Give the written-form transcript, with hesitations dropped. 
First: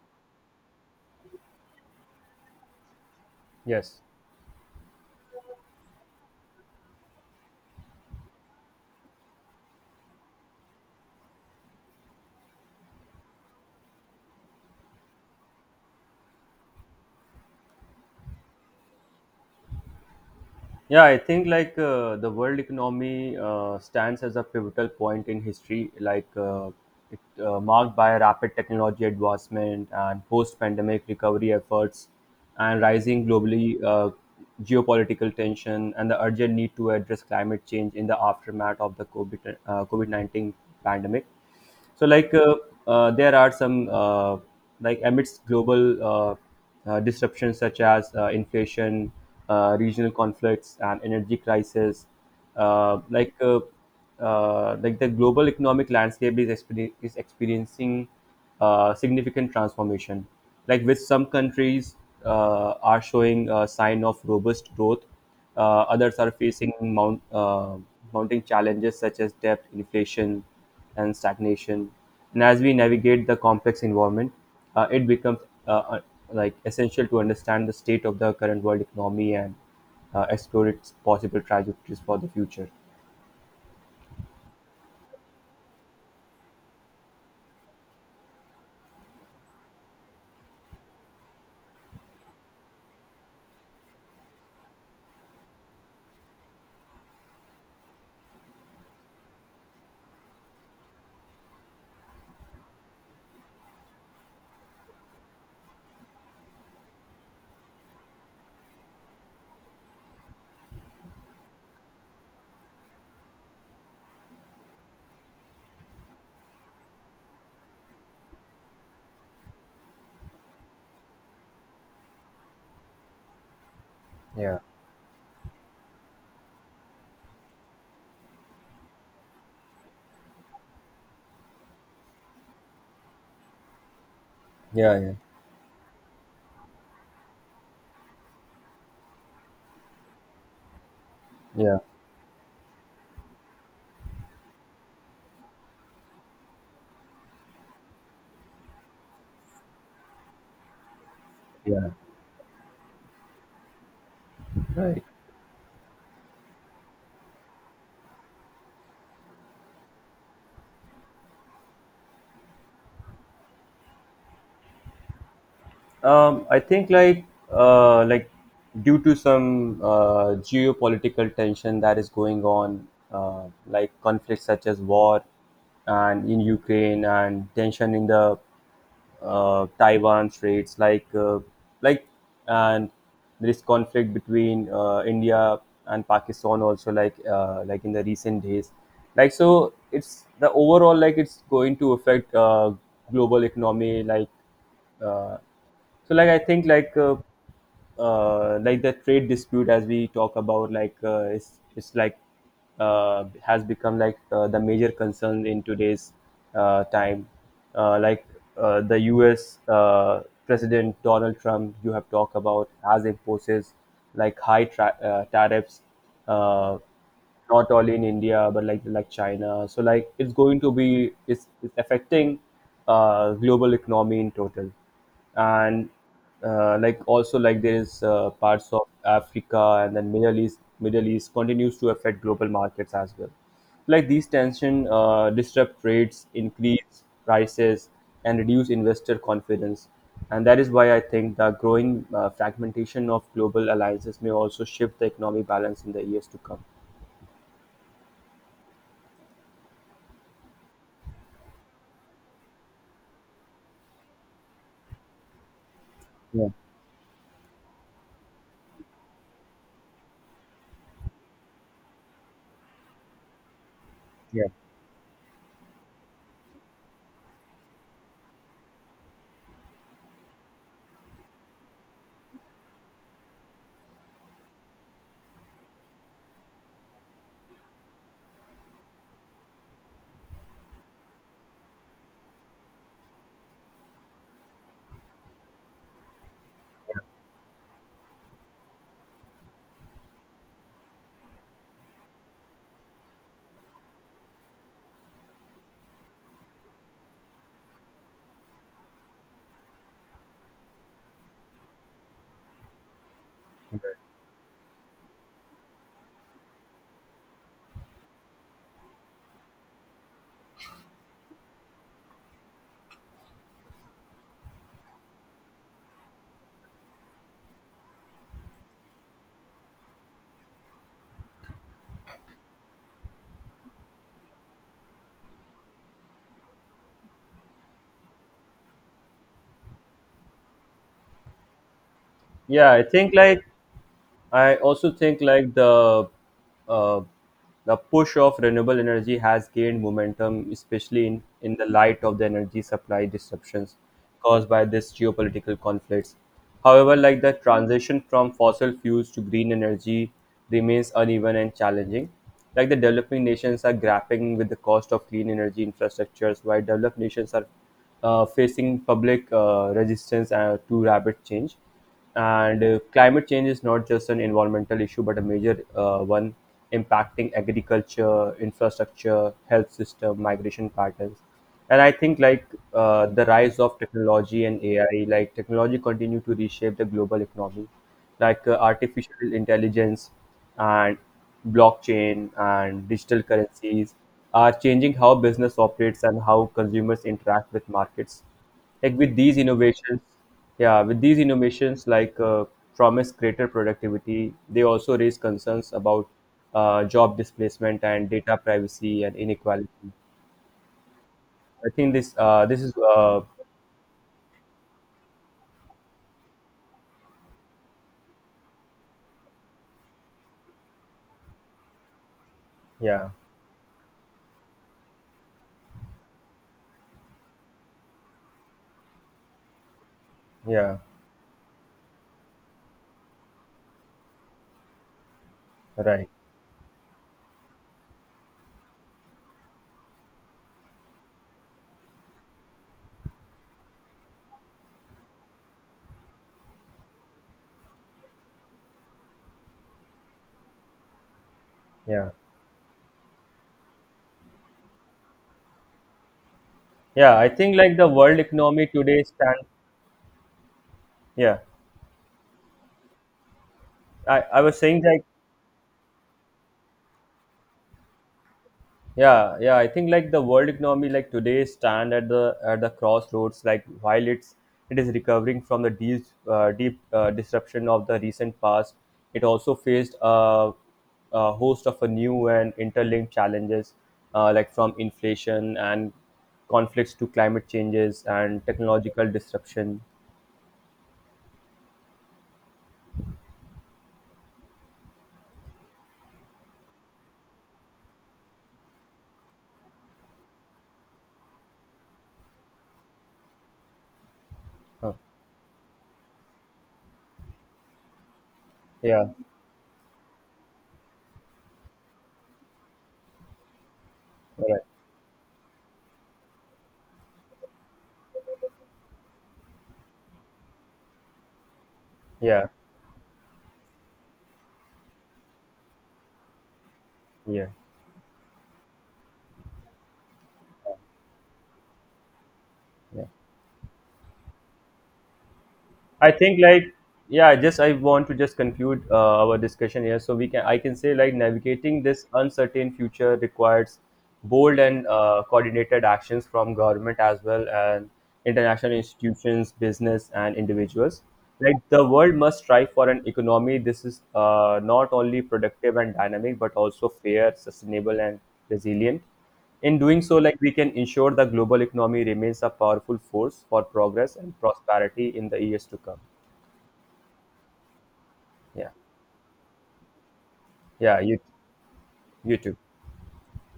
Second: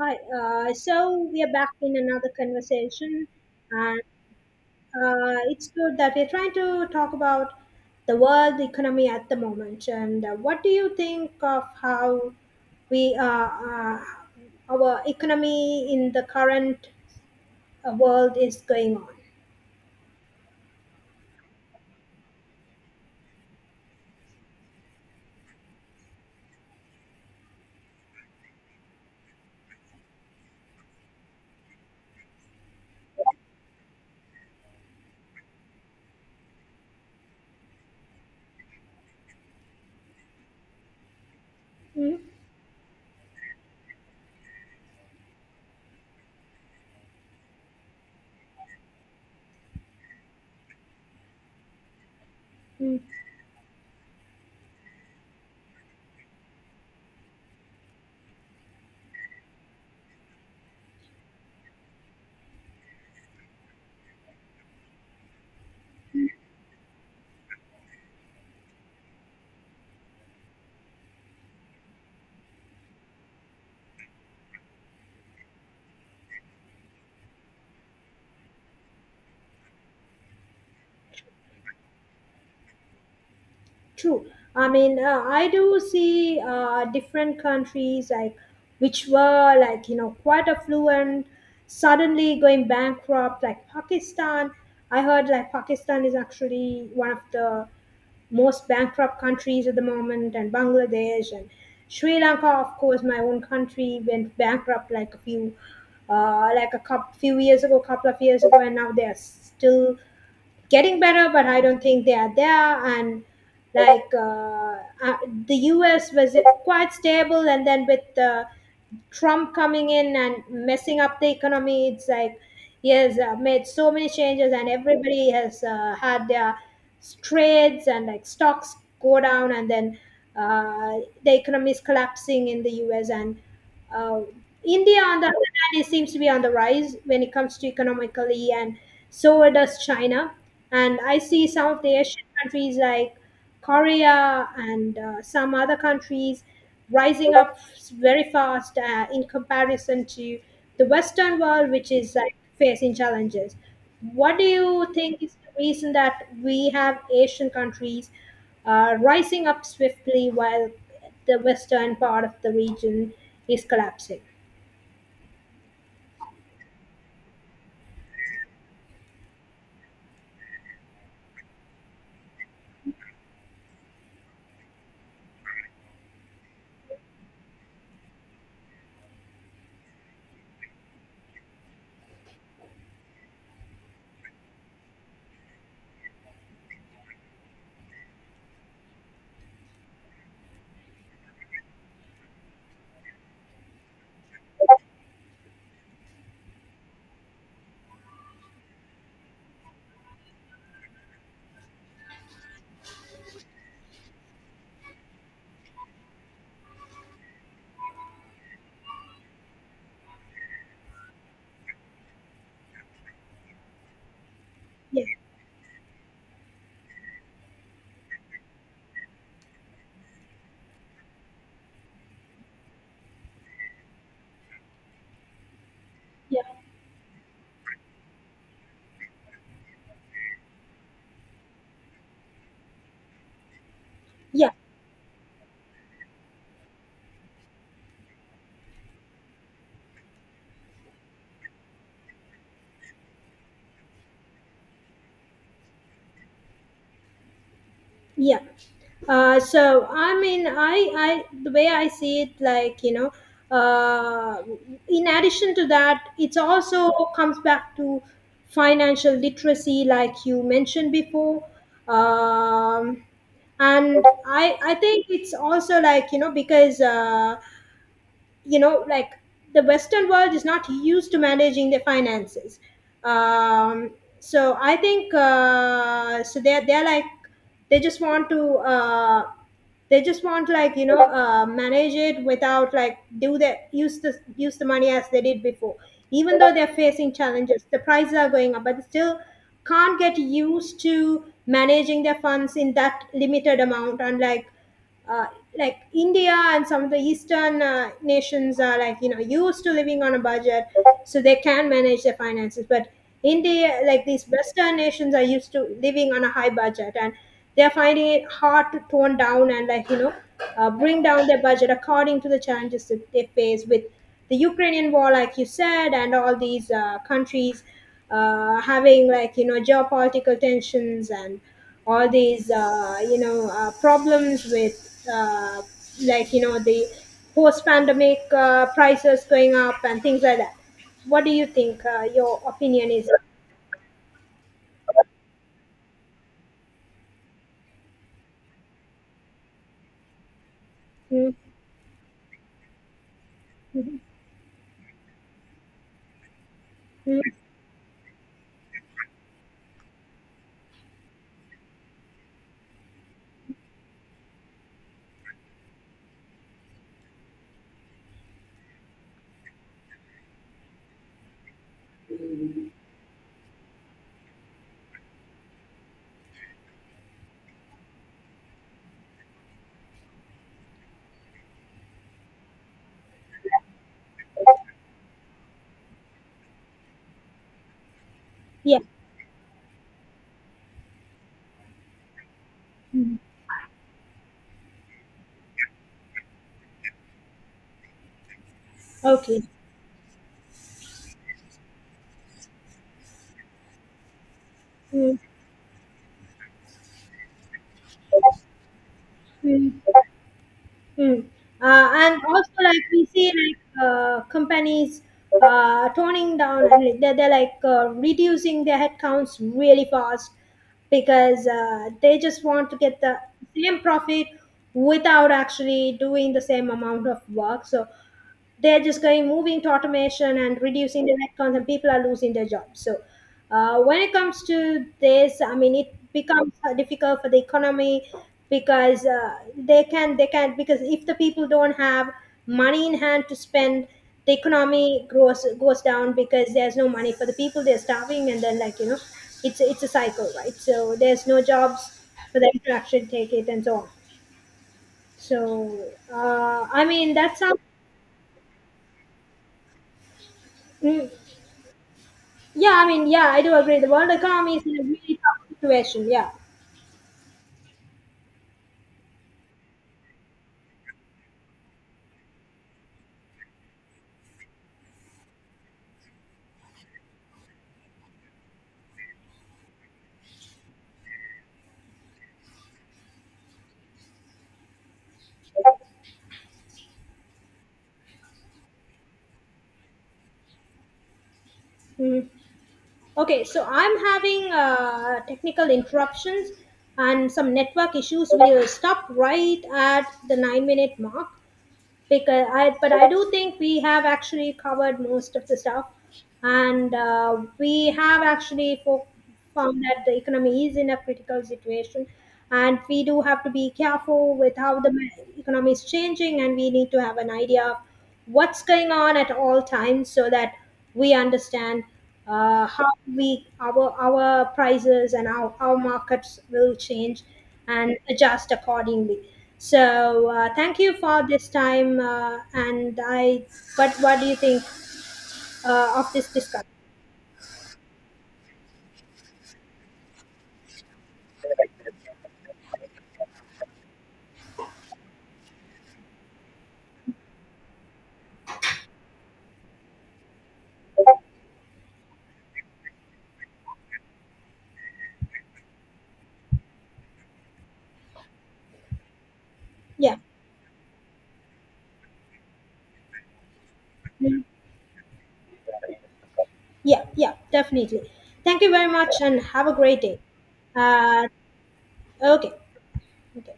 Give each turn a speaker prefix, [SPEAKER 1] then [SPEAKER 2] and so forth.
[SPEAKER 1] Hi. So we are back in another conversation,
[SPEAKER 2] Yes.
[SPEAKER 1] and it's good that we're trying to talk about the world economy at the moment. And what do you think of how we our economy in the current world is going on?
[SPEAKER 2] Yeah, I think like the world economy stands as a pivotal point in history, like it marked by rapid technology advancement and post-pandemic recovery efforts, and rising globally geopolitical tension and the urgent need to address climate change in the aftermath of the COVID 19 pandemic. So,
[SPEAKER 1] Mm-hmm.
[SPEAKER 2] like, uh, there are amidst global disruptions such as inflation, regional conflicts, and energy crisis, uh, like, uh, like the global economic landscape is experiencing significant transformation. Like, with some countries are showing a sign of robust growth, others are facing mounting challenges such as debt, inflation, and stagnation. And as we navigate the complex environment, it becomes uh, uh, like essential to understand the state of the current world economy and explore its possible trajectories for the future.
[SPEAKER 1] True. I mean, I do see different countries like which were quite affluent, suddenly going bankrupt, like Pakistan. I heard like Pakistan is actually one of the most bankrupt countries at the moment, and Bangladesh and Sri Lanka, of course, my own country went bankrupt like a couple, few years ago, couple of years ago, and now they are still getting better, but I don't think they are there. And like uh, uh, the US was quite stable, and then with the Trump coming in and messing up the economy. It's like he has made so many changes,
[SPEAKER 2] Yeah.
[SPEAKER 1] and everybody has had their trades and like stocks go down, and then the economy is collapsing in the U.S. and uh,
[SPEAKER 2] Yeah.
[SPEAKER 1] India,
[SPEAKER 2] Yeah.
[SPEAKER 1] on the other hand, it seems to be on the rise when it comes to economically, and so does China. And I see some
[SPEAKER 2] Yeah.
[SPEAKER 1] of the Asian countries like Korea and some other countries rising up very fast in comparison to the Western world,
[SPEAKER 2] Yeah.
[SPEAKER 1] which is like facing challenges. What do you
[SPEAKER 2] Right.
[SPEAKER 1] think is the reason that we have Asian countries rising up swiftly while the Western part of the region is collapsing?
[SPEAKER 2] I think like due to some geopolitical tension that is going on, like conflicts such as war and in Ukraine and tension in the Taiwan Straits, like and there is conflict between India and Pakistan also, like in the recent days, like so it's the overall like it's going to affect global economy, uh, so like I think like the trade dispute as we talk about it's, it's has become the major concern in today's time, uh, like the US president Donald Trump you have talked about has imposes like high tra-
[SPEAKER 1] Yeah,
[SPEAKER 2] uh, tariffs, uh, not only in India but like China. So like it's going to be, it's affecting global economy in total, and
[SPEAKER 1] yeah,
[SPEAKER 2] like also like there is parts of Africa and then Middle East continues to affect global markets as well. Like these
[SPEAKER 1] yeah,
[SPEAKER 2] tension disrupt trades, increase prices, and reduce investor confidence. And that is why I think the growing fragmentation of global alliances may also shift the economic balance in the years to come.
[SPEAKER 1] yeah. So I mean, I the way I see it, uh, in addition to that, it's
[SPEAKER 2] Yeah,
[SPEAKER 1] also comes back to financial literacy, like you mentioned before, um, and
[SPEAKER 2] yeah,
[SPEAKER 1] I think it's also because. You know like the western world is not used to managing their finances, um, so I think so they're like they just want to they just want manage it without like do the use the use the money as they did before, even though they're facing challenges, the prices are going up, but they still can't get used to managing their funds in that limited amount. Unlike uh, like India and some of the Eastern nations are used to living on a budget, so they can manage their finances. But India,
[SPEAKER 2] yeah.
[SPEAKER 1] like these Western nations, are used to living on a high budget, and they're finding it hard to tone down and bring down their budget according to the challenges that they face with the Ukrainian war, like you said, and all these countries having geopolitical tensions and all these problems with the post-pandemic prices going up and things like that. What do you think? Your
[SPEAKER 2] Yeah, I
[SPEAKER 1] opinion is?
[SPEAKER 2] think like I also think like uh, the push of renewable energy has gained momentum, especially in,
[SPEAKER 1] Mm,
[SPEAKER 2] in the light of the energy supply disruptions
[SPEAKER 1] mm,
[SPEAKER 2] caused by this geopolitical conflicts. However,
[SPEAKER 1] mm,
[SPEAKER 2] like the transition from fossil fuels to green energy remains uneven and challenging. Like the developing nations are grappling with the cost of clean energy infrastructures, while developed nations are facing public resistance to rapid change. And climate change is not just an environmental issue, but a major one impacting agriculture, infrastructure, health system, migration patterns. And I think the rise of technology and AI, like technology continue to reshape the global economy, like
[SPEAKER 1] yeah.
[SPEAKER 2] artificial intelligence and blockchain and
[SPEAKER 1] Mm,
[SPEAKER 2] digital currencies are changing how business operates and how consumers interact with markets like with these
[SPEAKER 1] okay.
[SPEAKER 2] innovations, yeah, with these innovations promise greater productivity, they also raise
[SPEAKER 1] Mm,
[SPEAKER 2] concerns about job displacement and data privacy and
[SPEAKER 1] mm.
[SPEAKER 2] inequality.
[SPEAKER 1] Mm.
[SPEAKER 2] I think this
[SPEAKER 1] And also,
[SPEAKER 2] this is
[SPEAKER 1] like we see, like companies toning down and like, they're like reducing their headcounts really fast because they just want to get
[SPEAKER 2] yeah
[SPEAKER 1] the same profit without actually doing the same amount of work. So they're just going moving to automation and
[SPEAKER 2] yeah
[SPEAKER 1] reducing the headcount and people are losing their jobs. So when it comes to this, I mean it
[SPEAKER 2] right,
[SPEAKER 1] becomes difficult for the economy because they can because if the people don't have money in hand to spend, the economy grows goes down because there's no money for the people, they're starving, and then it's a cycle, right? So there's no jobs
[SPEAKER 2] yeah,
[SPEAKER 1] for them to actually take it and so on. So I mean,
[SPEAKER 2] yeah, I
[SPEAKER 1] that's how.
[SPEAKER 2] think like the world economy today stands,
[SPEAKER 1] Mm.
[SPEAKER 2] yeah,
[SPEAKER 1] Yeah, I mean, yeah, I do agree. The world
[SPEAKER 2] I
[SPEAKER 1] economy
[SPEAKER 2] was
[SPEAKER 1] is in
[SPEAKER 2] saying
[SPEAKER 1] a
[SPEAKER 2] like,
[SPEAKER 1] really tough situation. Yeah.
[SPEAKER 2] yeah, yeah, I think like the world economy like today stand at the crossroads like while it is recovering from the deep deep disruption of the recent past. It also faced a host of a new and interlinked challenges, like from inflation and conflicts to climate changes and technological disruption.
[SPEAKER 1] Mhm. Okay, so I'm having technical interruptions and some network issues. We'll stop right at the 9 minute mark but I do think we have actually
[SPEAKER 2] Huh.
[SPEAKER 1] covered most of the stuff. And we have actually
[SPEAKER 2] Yeah,
[SPEAKER 1] found that the economy is in a critical situation, and we do have to be careful with
[SPEAKER 2] right.
[SPEAKER 1] how the economy is changing, and we need to have an idea of what's going on at all times so that we understand
[SPEAKER 2] Yeah,
[SPEAKER 1] how we our prices and our markets will change
[SPEAKER 2] yeah,
[SPEAKER 1] and adjust accordingly. So thank you for this time, and
[SPEAKER 2] yeah,
[SPEAKER 1] I but what do you think
[SPEAKER 2] I
[SPEAKER 1] of this
[SPEAKER 2] think
[SPEAKER 1] discussion?
[SPEAKER 2] like yeah, just I want to just conclude our discussion here. So we can, I can say like navigating this uncertain future requires bold and coordinated actions from government as well and international institutions, business and individuals. Like the world must strive for an economy. This is not only productive and dynamic, but also fair, sustainable and resilient. In doing so,
[SPEAKER 1] Yeah.
[SPEAKER 2] like we can ensure the global economy remains a powerful force for progress and
[SPEAKER 1] Mm.
[SPEAKER 2] prosperity in the years to come.
[SPEAKER 1] Yeah, yeah, definitely. Thank
[SPEAKER 2] Yeah,
[SPEAKER 1] you very much and have a great day.
[SPEAKER 2] yeah, you,
[SPEAKER 1] Uh,
[SPEAKER 2] you
[SPEAKER 1] okay,
[SPEAKER 2] too.
[SPEAKER 1] okay.